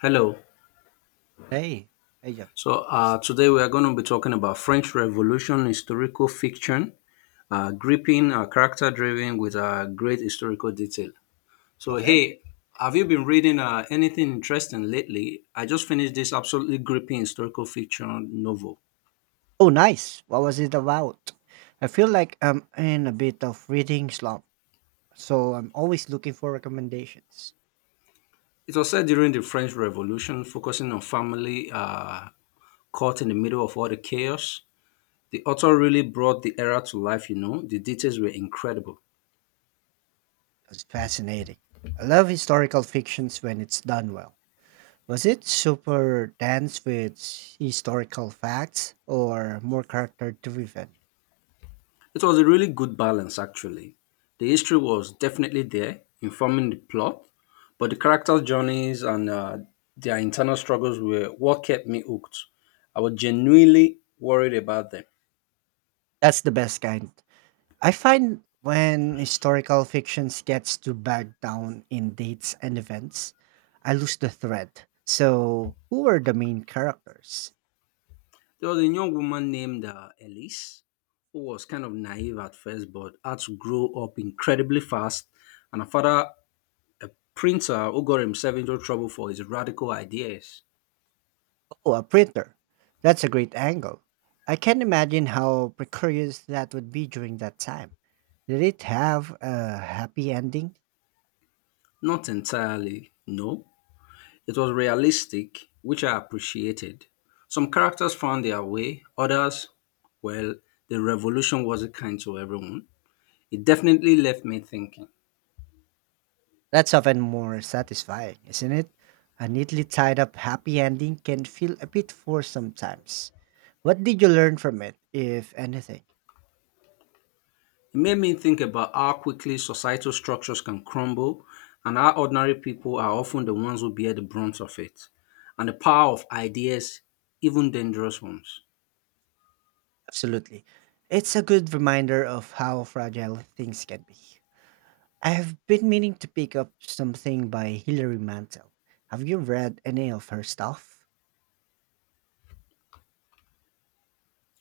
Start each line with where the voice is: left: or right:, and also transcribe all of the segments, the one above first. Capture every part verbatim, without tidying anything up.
left: Hello.
right: Hey, hey, Jeff.
left: So uh, today we are going to be talking about French Revolution historical fiction, uh, gripping, uh, character-driven with uh, great historical detail. So
right: Okay.
left: hey, have you been reading uh, anything interesting lately? I just finished this absolutely gripping historical fiction novel.
right: Oh, nice. What was it about? I feel like I'm in a bit of reading slump, so I'm always looking for recommendations.
left: It was set during the French Revolution, focusing on family uh, caught in the middle of all the chaos. The author really brought the era to life. You know, the details were incredible.
right: It's fascinating. I love historical fictions when it's done well. Was it super dense with historical facts or more character driven?
left: It was a really good balance, actually. The history was definitely there, informing the plot, but the characters' journeys and uh, their internal struggles were what kept me hooked. I was genuinely worried about them.
right: That's the best kind. I find when historical fictions gets too bogged down in dates and events, I lose the thread. So, who were the main characters?
left: There was a young woman named uh, Elise who was kind of naive at first, but had to grow up incredibly fast, and her father, a printer who got himself into trouble for his radical ideas.
right: Oh, a printer. That's a great angle. I can imagine how precarious that would be during that time. Did it have a happy ending?
left: Not entirely, no, it was realistic, which I appreciated. Some characters found their way, others, well, the revolution wasn't kind to everyone. It definitely left me thinking.
right: That's often more satisfying, isn't it? A neatly tied up happy ending can feel a bit forced sometimes. What did you learn from it, if anything?
left: It made me think about how quickly societal structures can crumble and how ordinary people are often the ones who bear the brunt of it, and the power of ideas, even dangerous ones.
right: Absolutely. It's a good reminder of how fragile things can be. I have been meaning to pick up something by Hilary Mantel. Have you read any of her stuff?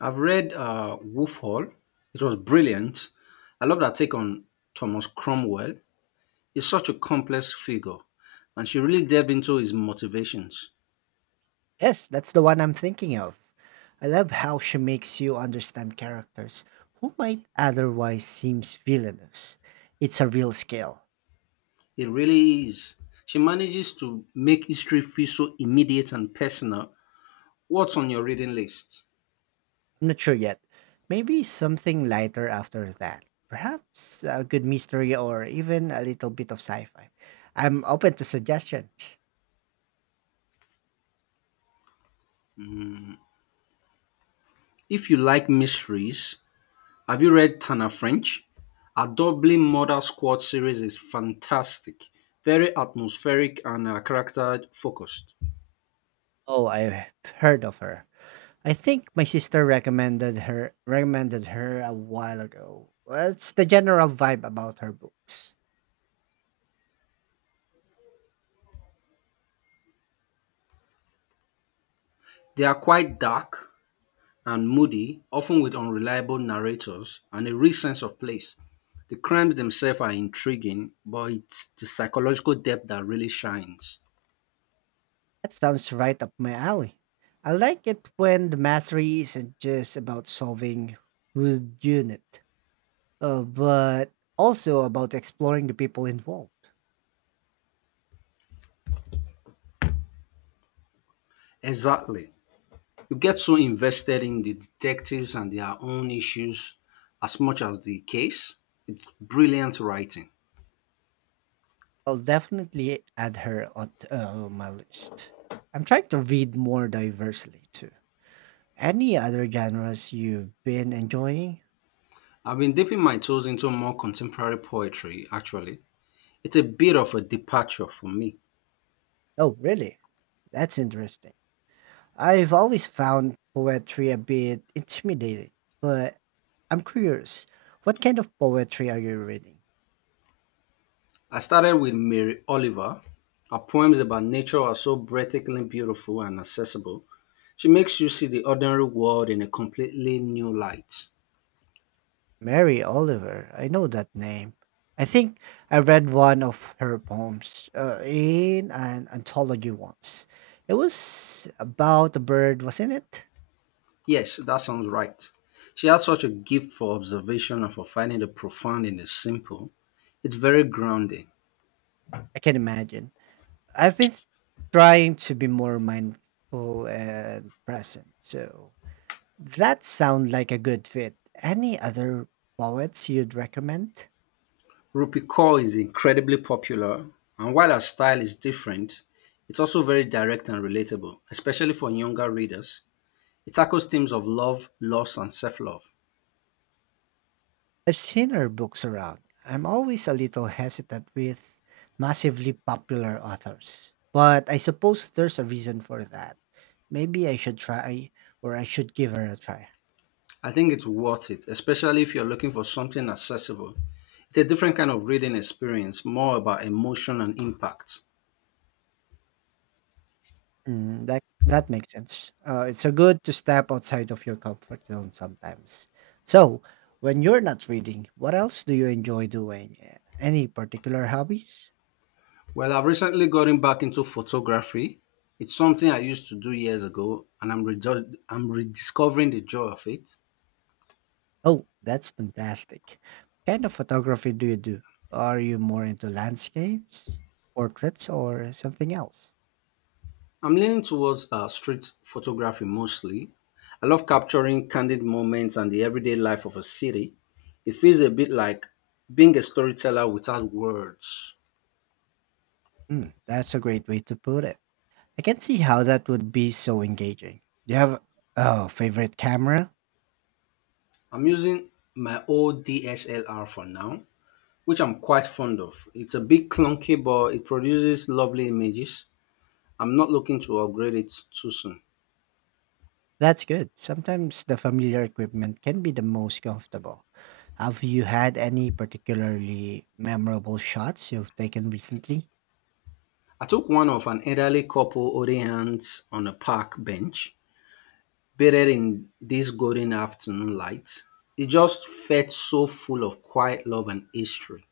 left: I've read uh, Wolf Hall, it was brilliant. I love that take on Thomas Cromwell. He's such a complex figure, and she really delved into his motivations.
right: Yes, that's the one I'm thinking of. I love how she makes you understand characters who might otherwise seem villainous. It's a real skill.
left: It really is. She manages to make history feel so immediate and personal. What's on your reading list?
right: I'm not sure yet. Maybe something lighter after that. Perhaps a good mystery or even a little bit of sci fi. I'm open to suggestions.
left: If you like mysteries, have you read Tana French? Her Dublin Murder Squad series is fantastic, very atmospheric and uh, character focused.
right: Oh, I've heard of her. I think my sister recommended her recommended her a while ago. What's the general vibe about her books?
left: They are quite dark, and moody, often with unreliable narrators and a real sense of place. The crimes themselves are intriguing, but it's the psychological depth that really shines.
right: That sounds right up my alley. I like it when the mastery isn't just about solving who's unit, uh, but also about exploring the people involved.
left: Exactly. You get so invested in the detectives and their own issues as much as the case. It's brilliant writing.
right: I'll definitely add her on t- uh, my list. I'm trying to read more diversely too. Any other genres you've been enjoying?
left: I've been dipping my toes into more contemporary poetry, actually. It's a bit of a departure for me.
right: Oh, really? That's interesting. I've always found poetry a bit intimidating, but I'm curious. What kind of poetry are you reading?
left: I started with Mary Oliver. Her poems about nature are so breathtakingly beautiful and accessible. She makes you see the ordinary world in a completely new light.
right: Mary Oliver. I know that name. I think I read one of her poems uh, in an anthology once. It was about a bird, wasn't it?
left: Yes, that sounds right. She has such a gift for observation and for finding the profound in the simple. It's very grounding.
right: I can imagine. I've been trying to be more mindful and present, so that sounds like a good fit. Any other poets you'd recommend?
left: Rupi Kaur is incredibly popular, and while her style is different, it's also very direct and relatable, especially for younger readers. It tackles themes of love, loss, and self love.
right: I've seen her books around. I'm always a little hesitant with massively popular authors, but I suppose there's a reason for that. Maybe I should try or I should give her a try.
left: I think it's worth it, especially if you're looking for something accessible. It's a different kind of reading experience, more about emotion and impact.
right: Mm, that that makes sense. Uh, it's a good to step outside of your comfort zone sometimes. So, when you're not reading, what else do you enjoy doing? Uh, Any particular hobbies?
left: Well, I've recently gotten back into photography. It's something I used to do years ago, and I'm, rejo- I'm rediscovering the joy of it.
right: Oh, that's fantastic. What kind of photography do you do? Are you more into landscapes, portraits, or something else?
left: I'm leaning towards uh, street photography mostly. I love capturing candid moments and the everyday life of a city. It feels a bit like being a storyteller without words.
right: Mm, that's a great way to put it. I can see how that would be so engaging. Do you have a favorite camera?
left: I'm using my old D S L R for now, which I'm quite fond of. It's a bit clunky, but it produces lovely images. I'm not looking to upgrade it too soon.
right: That's good. Sometimes the familiar equipment can be the most comfortable. Have you had any particularly memorable shots you've taken recently?
left: I took one of an elderly couple holding hands on a park bench, bathed in this golden afternoon light. It just felt so full of quiet love and history.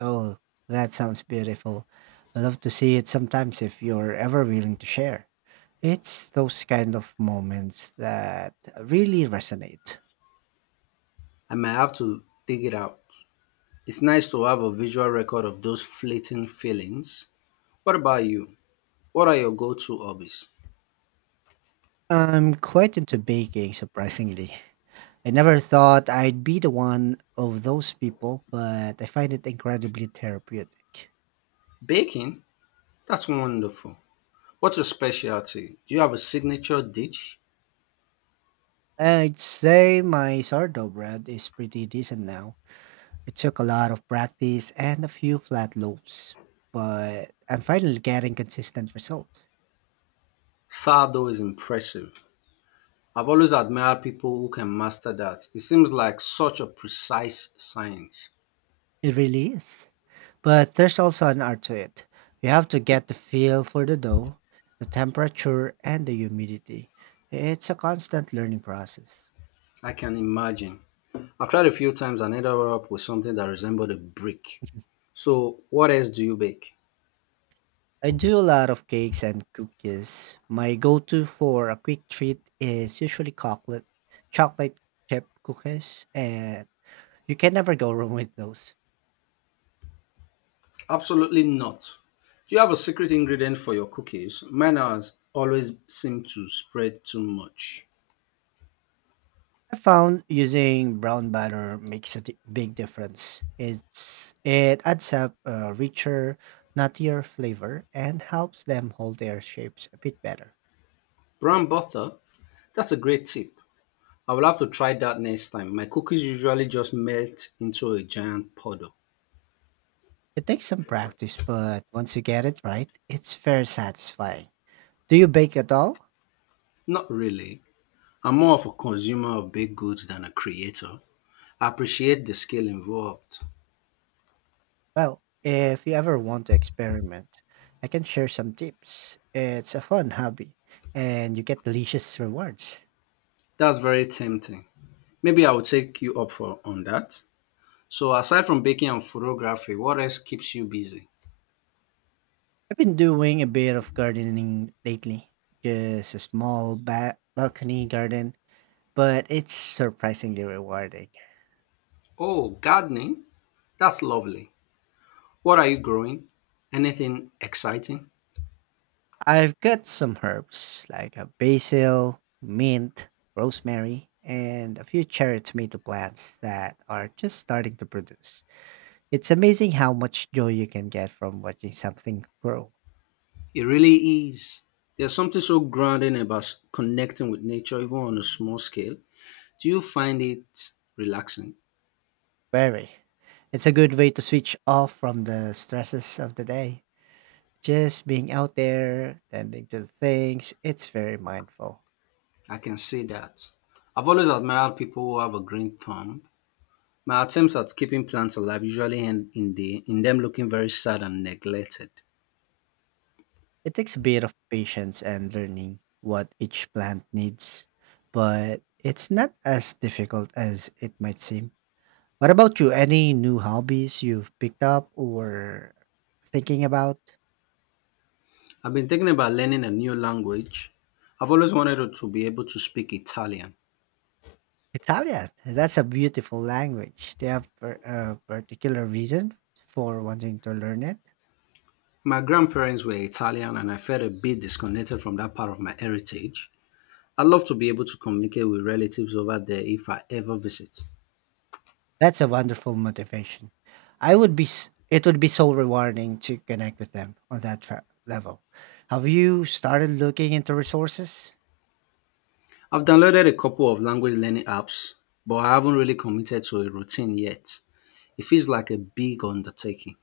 right: Oh, that sounds beautiful. I love to see it sometimes if you're ever willing to share. It's those kind of moments that really resonate.
left: I might have to dig it out. It's nice to have a visual record of those fleeting feelings. What about you? What are your go to hobbies?
right: I'm quite into baking, surprisingly. I never thought I'd be the one of those people, but I find it incredibly therapeutic.
left: Baking? That's wonderful. What's your specialty? Do you have a signature dish?
right: I'd say my sourdough bread is pretty decent now. It took a lot of practice and a few flat loaves, but I'm finally getting consistent results.
left: Sourdough is impressive. I've always admired people who can master that. It seems like such a precise science.
right: It really is. But there's also an art to it. You have to get the feel for the dough, the temperature, and the humidity. It's a constant learning process.
left: I can imagine. I've tried a few times and ended up with something that resembled a brick. So, what else do you bake?
right: I do a lot of cakes and cookies. My go-to for a quick treat is usually chocolate, chocolate chip cookies, and you can never go wrong with those.
left: Absolutely not. Do you have a secret ingredient for your cookies? Mine has always seem to spread too much.
right: I found using brown butter makes a di- big difference. It's it adds up a richer, nuttier flavor and helps them hold their shapes a bit better.
left: Brown butter? That's a great tip. I will have to try that next time. My cookies usually just melt into a giant puddle.
right: It takes some practice, but once you get it right, it's very satisfying. Do you bake at all?
left: Not really. I'm more of a consumer of baked goods than a creator. I appreciate the skill involved.
right: Well, if you ever want to experiment, I can share some tips. It's a fun hobby and you get delicious rewards.
left: That's very tempting. Maybe I will take you up for on that. So aside from baking and photography, what else keeps you busy?
right: I've been doing a bit of gardening lately, just a small ba- balcony garden, but it's surprisingly rewarding.
left: Oh, gardening. That's lovely. What are you growing? Anything exciting?
right: I've got some herbs like a basil, mint, rosemary, and a few cherry tomato plants that are just starting to produce. It's amazing how much joy you can get from watching something grow.
left: It really is. There's something so grounding about s- connecting with nature, even on a small scale. Do you find it relaxing?
right: Very. It's a good way to switch off from the stresses of the day. Just being out there, tending to things, it's very mindful.
left: I can say that. I've always admired people who have a green thumb. My attempts at keeping plants alive usually end in the in them looking very sad and neglected.
right: It takes a bit of patience and learning what each plant needs, but it's not as difficult as it might seem. What about you? Any new hobbies you've picked up or thinking about?
left: I've been thinking about learning a new language. I've always wanted to to be able to speak Italian.
right: Italian. That's a beautiful language. Do you have per- a particular reason for wanting to learn it?
left: My grandparents were Italian and I felt a bit disconnected from that part of my heritage. I'd love to be able to communicate with relatives over there if I ever visit.
right: That's a wonderful motivation. I would be s- It would be so rewarding to connect with them on that tra- level. Have you started looking into resources?
left: I've downloaded a couple of language learning apps, but I haven't really committed to a routine yet. It feels like a big undertaking.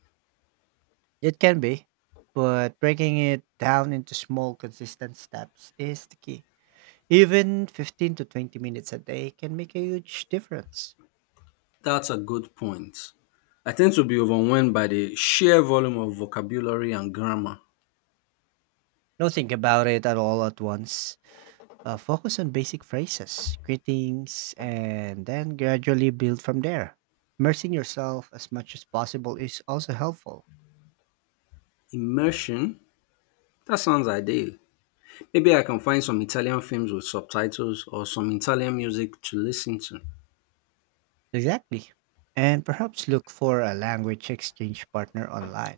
right: It can be, but breaking it down into small consistent steps is the key. Even fifteen to twenty minutes a day can make a huge difference.
left: That's a good point. I tend to be overwhelmed by the sheer volume of vocabulary and grammar.
right: Don't think about it at all at once. Uh, focus on basic phrases, greetings, and then gradually build from there. Immersing yourself as much as possible is also helpful.
left: Immersion? That sounds ideal. Maybe I can find some Italian films with subtitles or some Italian music to listen to.
right: Exactly. And perhaps look for a language exchange partner online.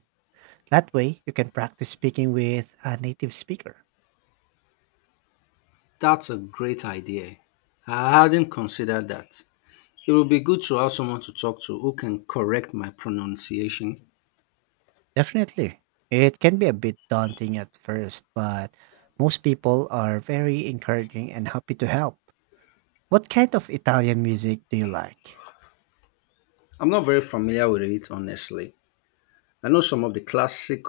right: That way, you can practice speaking with a native speaker.
left: That's a great idea. I hadn't considered that. It would be good to have someone to talk to who can correct my pronunciation.
right: Definitely. It can be a bit daunting at first, but most people are very encouraging and happy to help. What kind of Italian music do you like?
left: I'm not very familiar with it, honestly. I know some of the classic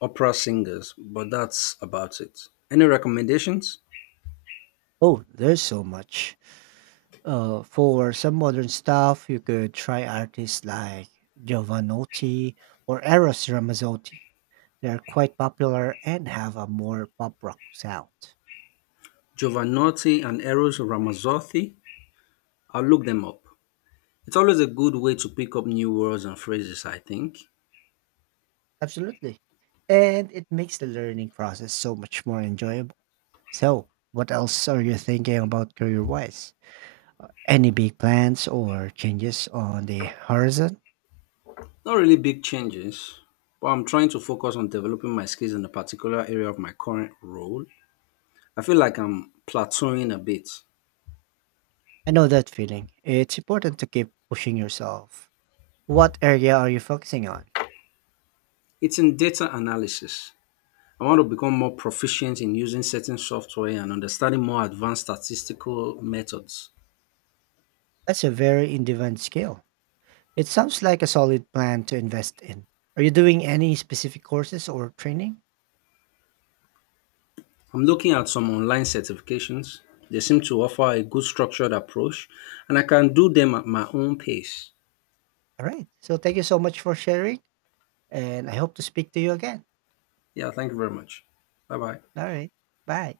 left: opera singers, but that's about it. Any recommendations?
right: Oh, there's so much. Uh, for some modern stuff, you could try artists like Giovanotti or Eros Ramazzotti. They are quite popular and have a more pop rock sound.
left: Giovanotti and Eros Ramazzotti? I'll look them up. It's always a good way to pick up new words and phrases, I think.
right: Absolutely. And it makes the learning process so much more enjoyable. So, what else are you thinking about career wise? Any big plans or changes on the horizon?
left: Not really big changes, but I'm trying to focus on developing my skills in a particular area of my current role. I feel like I'm plateauing a bit.
right: I know that feeling. It's important to keep pushing yourself. What area are you focusing on?
left: It's in data analysis. I want to become more proficient in using certain software and understanding more advanced statistical methods.
right: That's a very in-demand skill. It sounds like a solid plan to invest in. Are you doing any specific courses or training?
left: I'm looking at some online certifications. They seem to offer a good structured approach, and I can do them at my own pace.
right: All right. So thank you so much for sharing. And I hope to speak to you again.
left: Yeah, thank you very much. Bye bye.
right: Alright, bye.